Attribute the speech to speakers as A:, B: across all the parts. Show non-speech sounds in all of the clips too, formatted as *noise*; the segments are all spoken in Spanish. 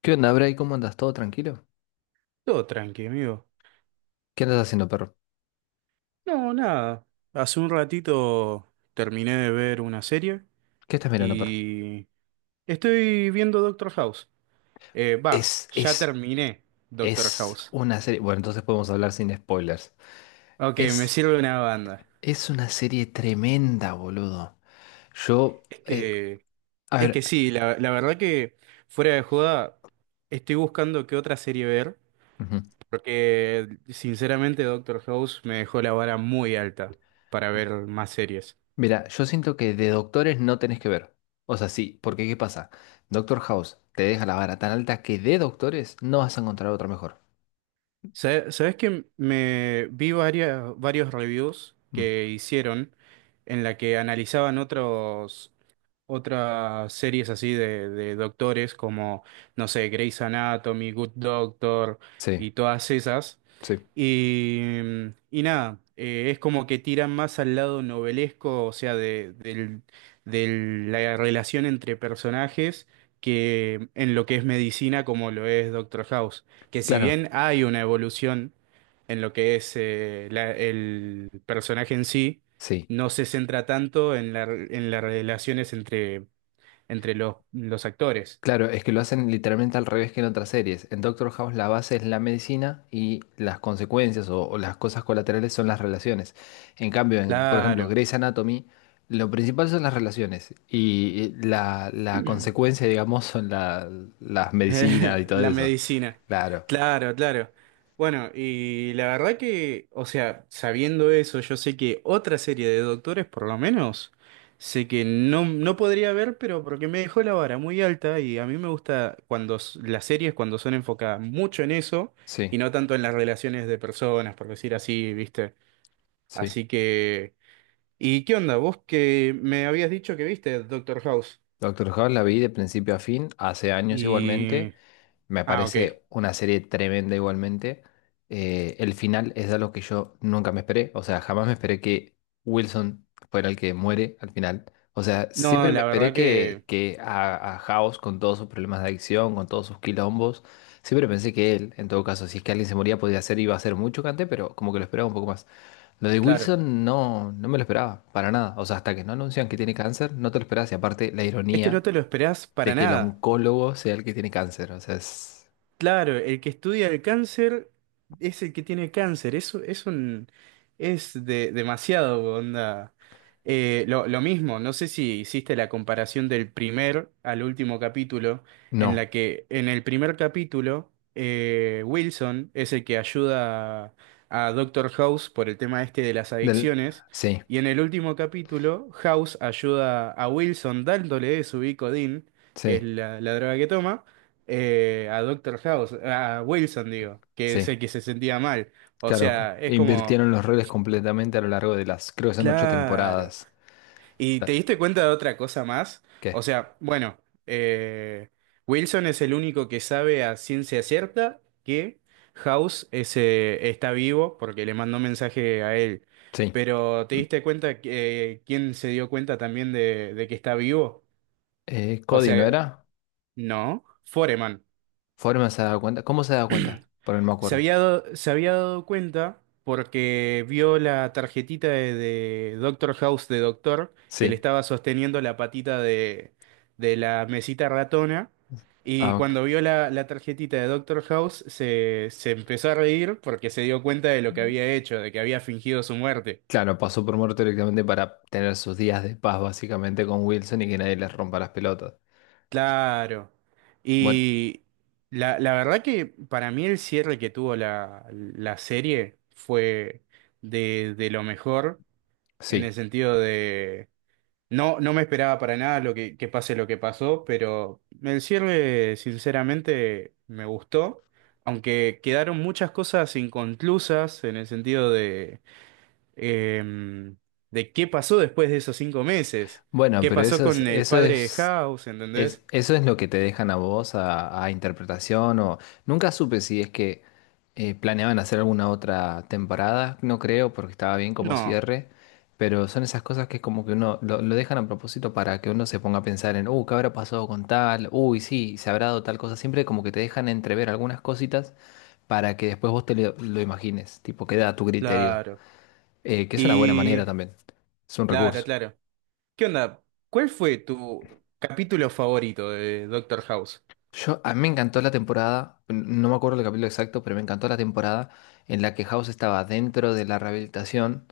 A: ¿Qué onda, Bray? ¿Cómo andas? ¿Todo tranquilo?
B: Todo tranqui, amigo.
A: ¿Qué andas haciendo, perro?
B: No, nada. Hace un ratito terminé de ver una serie
A: ¿Qué estás mirando, perro?
B: y estoy viendo Doctor House. Va,
A: Es,
B: ya
A: es,
B: terminé Doctor
A: es
B: House.
A: una serie. Bueno, entonces podemos hablar sin spoilers.
B: Ok, me
A: Es,
B: sirve una banda.
A: es una serie tremenda, boludo. Yo,
B: Es que,
A: a
B: es que
A: ver,
B: sí, la verdad que fuera de joda estoy buscando qué otra serie ver
A: ujú.
B: porque sinceramente Doctor House me dejó la vara muy alta para ver más series.
A: Mira, yo siento que de doctores no tenés que ver. O sea, sí, porque ¿qué pasa? Doctor House te deja la vara tan alta que de doctores no vas a encontrar otra mejor.
B: Sabes que me vi varias, varios reviews
A: Mm,
B: que hicieron en la que analizaban otros, otras series así de doctores como, no sé, Grey's Anatomy, Good Doctor
A: sí,
B: y todas esas.
A: sí.
B: Y, y nada, es como que tiran más al lado novelesco, o sea, la relación entre personajes que en lo que es medicina como lo es Doctor House. Que si
A: Claro,
B: bien hay una evolución en lo que es el personaje en sí,
A: sí.
B: no se centra tanto en en las relaciones entre los actores.
A: Claro, es que lo hacen literalmente al revés que en otras series. En Doctor House la base es la medicina y las consecuencias o las cosas colaterales son las relaciones. En cambio, en, por ejemplo,
B: Claro.
A: Grey's Anatomy, lo principal son las relaciones y la
B: *clears throat*
A: consecuencia, digamos, son las medicinas y
B: *laughs*
A: todo
B: La
A: eso.
B: medicina.
A: Claro,
B: Claro, claro. Bueno, y la verdad que, o sea, sabiendo eso, yo sé que otra serie de doctores, por lo menos, sé que no, no podría ver, pero porque me dejó la vara muy alta y a mí me gusta cuando las series, cuando son enfocadas mucho en eso
A: sí,
B: y no tanto en las relaciones de personas, por decir así, ¿viste?
A: sí.
B: Así que… ¿Y qué onda? Vos que me habías dicho que viste Doctor House.
A: Doctor House la vi de principio a fin, hace años
B: Y…
A: igualmente. Me
B: Ah, ok.
A: parece una serie tremenda igualmente. El final es algo que yo nunca me esperé. O sea, jamás me esperé que Wilson fuera el que muere al final. O sea,
B: No,
A: siempre me
B: la
A: esperé
B: verdad
A: que,
B: que…
A: que a House, con todos sus problemas de adicción, con todos sus quilombos, siempre pensé que él, en todo caso, si es que alguien se moría, podía ser, iba a ser muy chocante, pero como que lo esperaba un poco más. Lo de
B: Claro.
A: Wilson no, no me lo esperaba, para nada. O sea, hasta que no anuncian que tiene cáncer, no te lo esperas. Y aparte, la
B: Es que
A: ironía
B: no te lo esperás
A: de
B: para
A: que el
B: nada.
A: oncólogo sea el que tiene cáncer. O sea, es.
B: Claro, el que estudia el cáncer es el que tiene cáncer. Eso es un es de, demasiado, onda. Lo mismo, no sé si hiciste la comparación del primer al último capítulo, en
A: No,
B: la que en el primer capítulo Wilson es el que ayuda a Doctor House por el tema este de las
A: del,
B: adicciones,
A: sí,
B: y en el último capítulo House ayuda a Wilson dándole su Vicodin, que es
A: sí,
B: la la droga que toma a Doctor House, a Wilson, digo, que es
A: sí,
B: el que se sentía mal. O
A: claro,
B: sea, es
A: e
B: como,
A: invirtieron los roles completamente a lo largo de las, creo que son ocho
B: claro.
A: temporadas.
B: ¿Y te
A: La-
B: diste cuenta de otra cosa más?
A: ¿Qué?
B: O sea, bueno, eh, Wilson es el único que sabe a ciencia cierta que House está vivo porque le mandó mensaje a él.
A: Sí.
B: Pero ¿te diste cuenta que, quién se dio cuenta también de que está vivo? O
A: Cody, ¿no
B: sea,
A: era?
B: no, Foreman.
A: ¿Foreman se ha dado cuenta? ¿Cómo se ha dado cuenta? Por no me acuerdo.
B: Se había dado cuenta porque vio la tarjetita de Doctor House de Doctor que le
A: Sí.
B: estaba sosteniendo la patita de la mesita ratona. Y
A: Ah, ok.
B: cuando vio la tarjetita de Doctor House se empezó a reír porque se dio cuenta de lo que
A: Ujú.
B: había hecho, de que había fingido su muerte.
A: Claro, pasó por muerto directamente para tener sus días de paz básicamente con Wilson y que nadie les rompa las pelotas.
B: Claro.
A: Bueno,
B: Y la verdad que para mí el cierre que tuvo la serie fue de lo mejor. En el
A: sí.
B: sentido de no, no me esperaba para nada lo que pase lo que pasó, pero el cierre sinceramente me gustó, aunque quedaron muchas cosas inconclusas en el sentido de em, de qué pasó después de esos cinco meses,
A: Bueno,
B: qué
A: pero
B: pasó
A: eso es,
B: con el
A: eso
B: padre de
A: es.
B: House,
A: Es,
B: ¿entendés?
A: eso es lo que te dejan a vos a interpretación o nunca supe si es que planeaban hacer alguna otra temporada, no creo porque estaba bien como
B: No,
A: cierre, pero son esas cosas que es como que uno lo dejan a propósito para que uno se ponga a pensar en, ¿qué habrá pasado con tal? Uy, sí, se habrá dado tal cosa, siempre como que te dejan entrever algunas cositas para que después vos te lo imagines, tipo queda a tu criterio,
B: claro.
A: que es una buena manera
B: Y
A: también, es un
B: claro,
A: recurso.
B: claro. ¿Qué onda? ¿Cuál fue tu capítulo favorito de Doctor House?
A: Yo, a mí me encantó la temporada, no me acuerdo el capítulo exacto, pero me encantó la temporada en la que House estaba dentro de la rehabilitación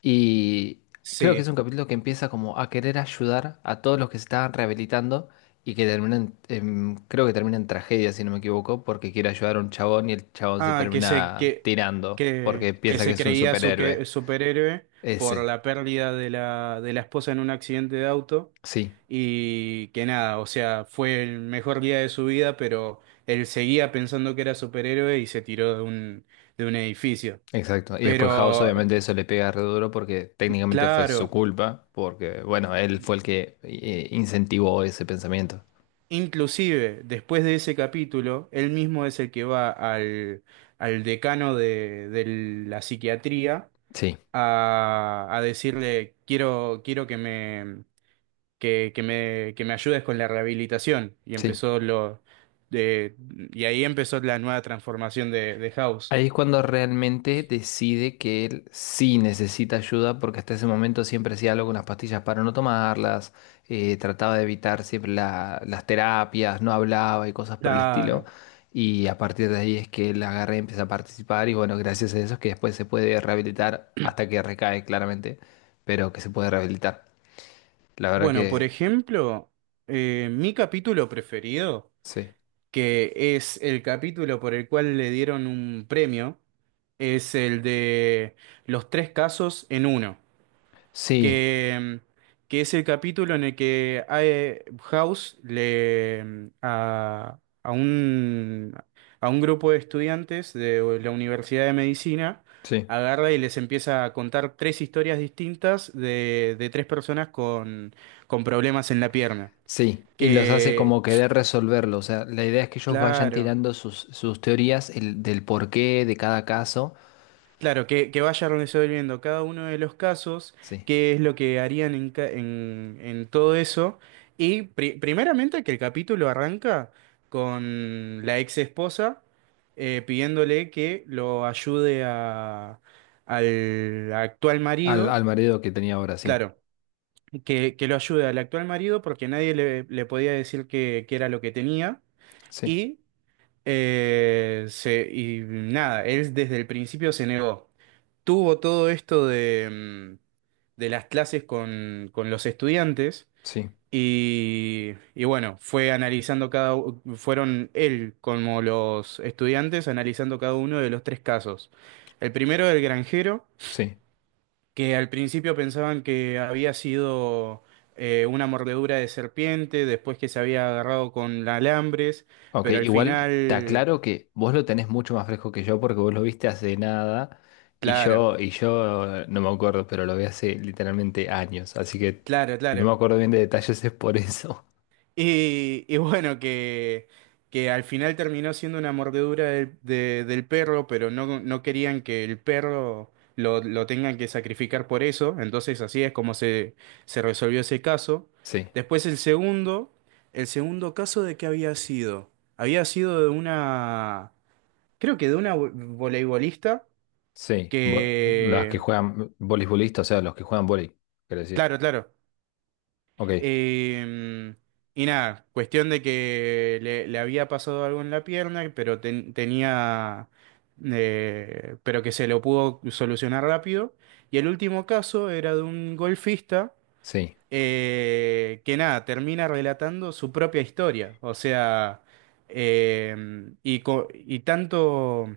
A: y creo que es
B: Sí.
A: un capítulo que empieza como a querer ayudar a todos los que se estaban rehabilitando y que termina creo que termina en tragedia, si no me equivoco, porque quiere ayudar a un chabón y el chabón se
B: Ah,
A: termina tirando porque
B: que
A: piensa que
B: se
A: es un
B: creía
A: superhéroe.
B: superhéroe por
A: Ese,
B: la pérdida de de la esposa en un accidente de auto
A: sí.
B: y que nada, o sea, fue el mejor día de su vida, pero él seguía pensando que era superhéroe y se tiró de un edificio.
A: Exacto. Y después House,
B: Pero,
A: obviamente, eso le pega re duro porque técnicamente fue su
B: claro,
A: culpa, porque, bueno, él fue el que incentivó ese pensamiento.
B: inclusive después de ese capítulo, él mismo es el que va al decano de la psiquiatría
A: Sí,
B: a decirle, quiero, quiero que me, que me ayudes con la rehabilitación. Y
A: sí.
B: empezó de, y ahí empezó la nueva transformación de House.
A: Ahí es cuando realmente decide que él sí necesita ayuda, porque hasta ese momento siempre hacía algo con las pastillas para no tomarlas, trataba de evitar siempre las terapias, no hablaba y cosas por el estilo.
B: Claro.
A: Y a partir de ahí es que él agarra y empieza a participar, y bueno, gracias a eso es que después se puede rehabilitar hasta que recae claramente, pero que se puede rehabilitar. La verdad
B: Bueno, por
A: que
B: ejemplo, mi capítulo preferido,
A: sí.
B: que es el capítulo por el cual le dieron un premio, es el de los tres casos en uno.
A: Sí,
B: que, que es el capítulo en el que House le a un grupo de estudiantes de la Universidad de Medicina
A: sí.
B: agarra y les empieza a contar tres historias distintas de tres personas con problemas en la pierna.
A: Sí, y los hace
B: Que,
A: como querer resolverlo. O sea, la idea es que ellos vayan
B: claro.
A: tirando sus teorías del porqué de cada caso.
B: Claro, que vaya resolviendo cada uno de los casos,
A: Sí,
B: qué es lo que harían en todo eso. Y primeramente que el capítulo arranca con la ex esposa pidiéndole que lo ayude al actual
A: al,
B: marido.
A: al marido que tenía ahora, sí.
B: Claro, que lo ayude al actual marido porque nadie le, le podía decir que era lo que tenía.
A: Sí,
B: Y, y nada, él desde el principio se negó tuvo todo esto de las clases con los estudiantes
A: sí,
B: y bueno, fue analizando fueron él como los estudiantes analizando cada uno de los tres casos. El primero, el granjero,
A: sí.
B: que al principio pensaban que había sido una mordedura de serpiente, después que se había agarrado con alambres,
A: Ok,
B: pero al
A: igual te
B: final,
A: aclaro que vos lo tenés mucho más fresco que yo porque vos lo viste hace nada y
B: claro,
A: yo, y yo eh, no me acuerdo, pero lo vi hace literalmente años. Así que
B: claro,
A: si no me
B: claro.
A: acuerdo bien de detalles *laughs* es por eso. *laughs*
B: Y bueno, que al final terminó siendo una mordedura del perro, pero no, no querían que el perro lo tengan que sacrificar por eso. Entonces así es como se resolvió ese caso.
A: Sí,
B: Después el segundo caso de qué había sido. Había sido de una, creo que de una voleibolista
A: sí. Los que
B: que,
A: juegan voleibolistas, o sea, los que juegan vóley, quiero decir.
B: claro, claro.
A: Ok.
B: Eh, y nada, cuestión de que le había pasado algo en la pierna, pero tenía, pero que se lo pudo solucionar rápido. Y el último caso era de un golfista
A: Sí,
B: que nada, termina relatando su propia historia. O sea, eh, y tanto.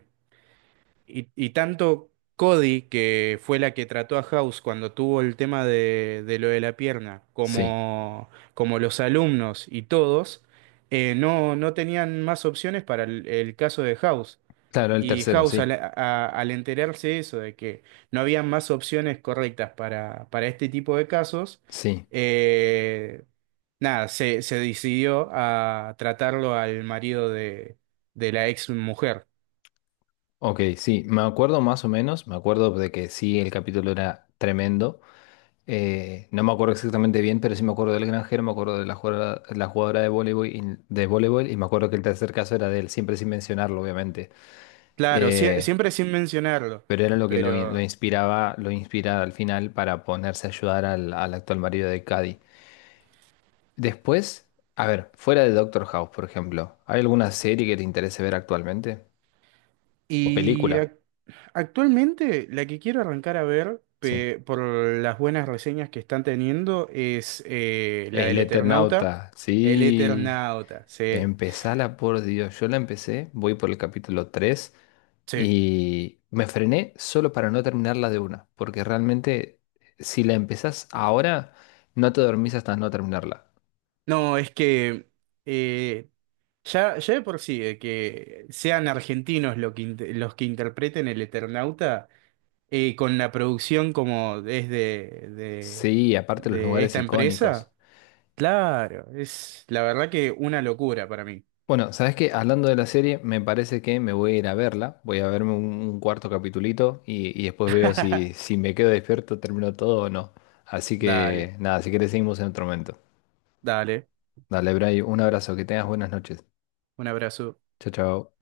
B: Y tanto Cody, que fue la que trató a House cuando tuvo el tema de lo de la pierna,
A: sí.
B: como, como los alumnos y todos, no, no tenían más opciones para el caso de House.
A: Claro, el
B: Y
A: tercero,
B: House,
A: sí.
B: al enterarse de eso, de que no había más opciones correctas para este tipo de casos,
A: Sí.
B: eh, nada, se decidió a tratarlo al marido de la ex mujer.
A: Ok, sí. Me acuerdo más o menos. Me acuerdo de que sí, el capítulo era tremendo. No me acuerdo exactamente bien, pero sí me acuerdo del granjero, me acuerdo de la jugadora de voleibol y me acuerdo que el tercer caso era de él, siempre sin mencionarlo, obviamente.
B: Claro,
A: Eh,
B: siempre sin mencionarlo,
A: pero era lo que lo, in- lo
B: pero…
A: inspiraba, lo inspiraba al final para ponerse a ayudar al actual marido de Cady. Después, a ver, fuera de Doctor House, por ejemplo, ¿hay alguna serie que te interese ver actualmente? O
B: Y
A: película,
B: actualmente la que quiero arrancar a ver,
A: sí.
B: por las buenas reseñas que están teniendo, es la
A: El
B: del Eternauta.
A: Eternauta,
B: El
A: sí.
B: Eternauta, sí,
A: Empezala, por Dios. Yo la empecé, voy por el capítulo 3
B: sí.
A: y me frené solo para no terminarla de una, porque realmente si la empezás ahora, no te dormís hasta no terminarla.
B: No, es que eh, ya de por sí, de que sean argentinos lo que los que interpreten el Eternauta, con la producción como es de
A: Sí, aparte los lugares
B: esta
A: icónicos.
B: empresa. Claro, es la verdad que una locura para mí.
A: Bueno, sabes que hablando de la serie, me parece que me voy a ir a verla. Voy a verme un cuarto capitulito y después veo si,
B: *laughs*
A: si me quedo despierto, termino todo o no. Así que
B: Dale,
A: nada, si querés seguimos en otro momento.
B: dale.
A: Dale, Bray, un abrazo, que tengas buenas noches.
B: Un abrazo.
A: Chao, chao.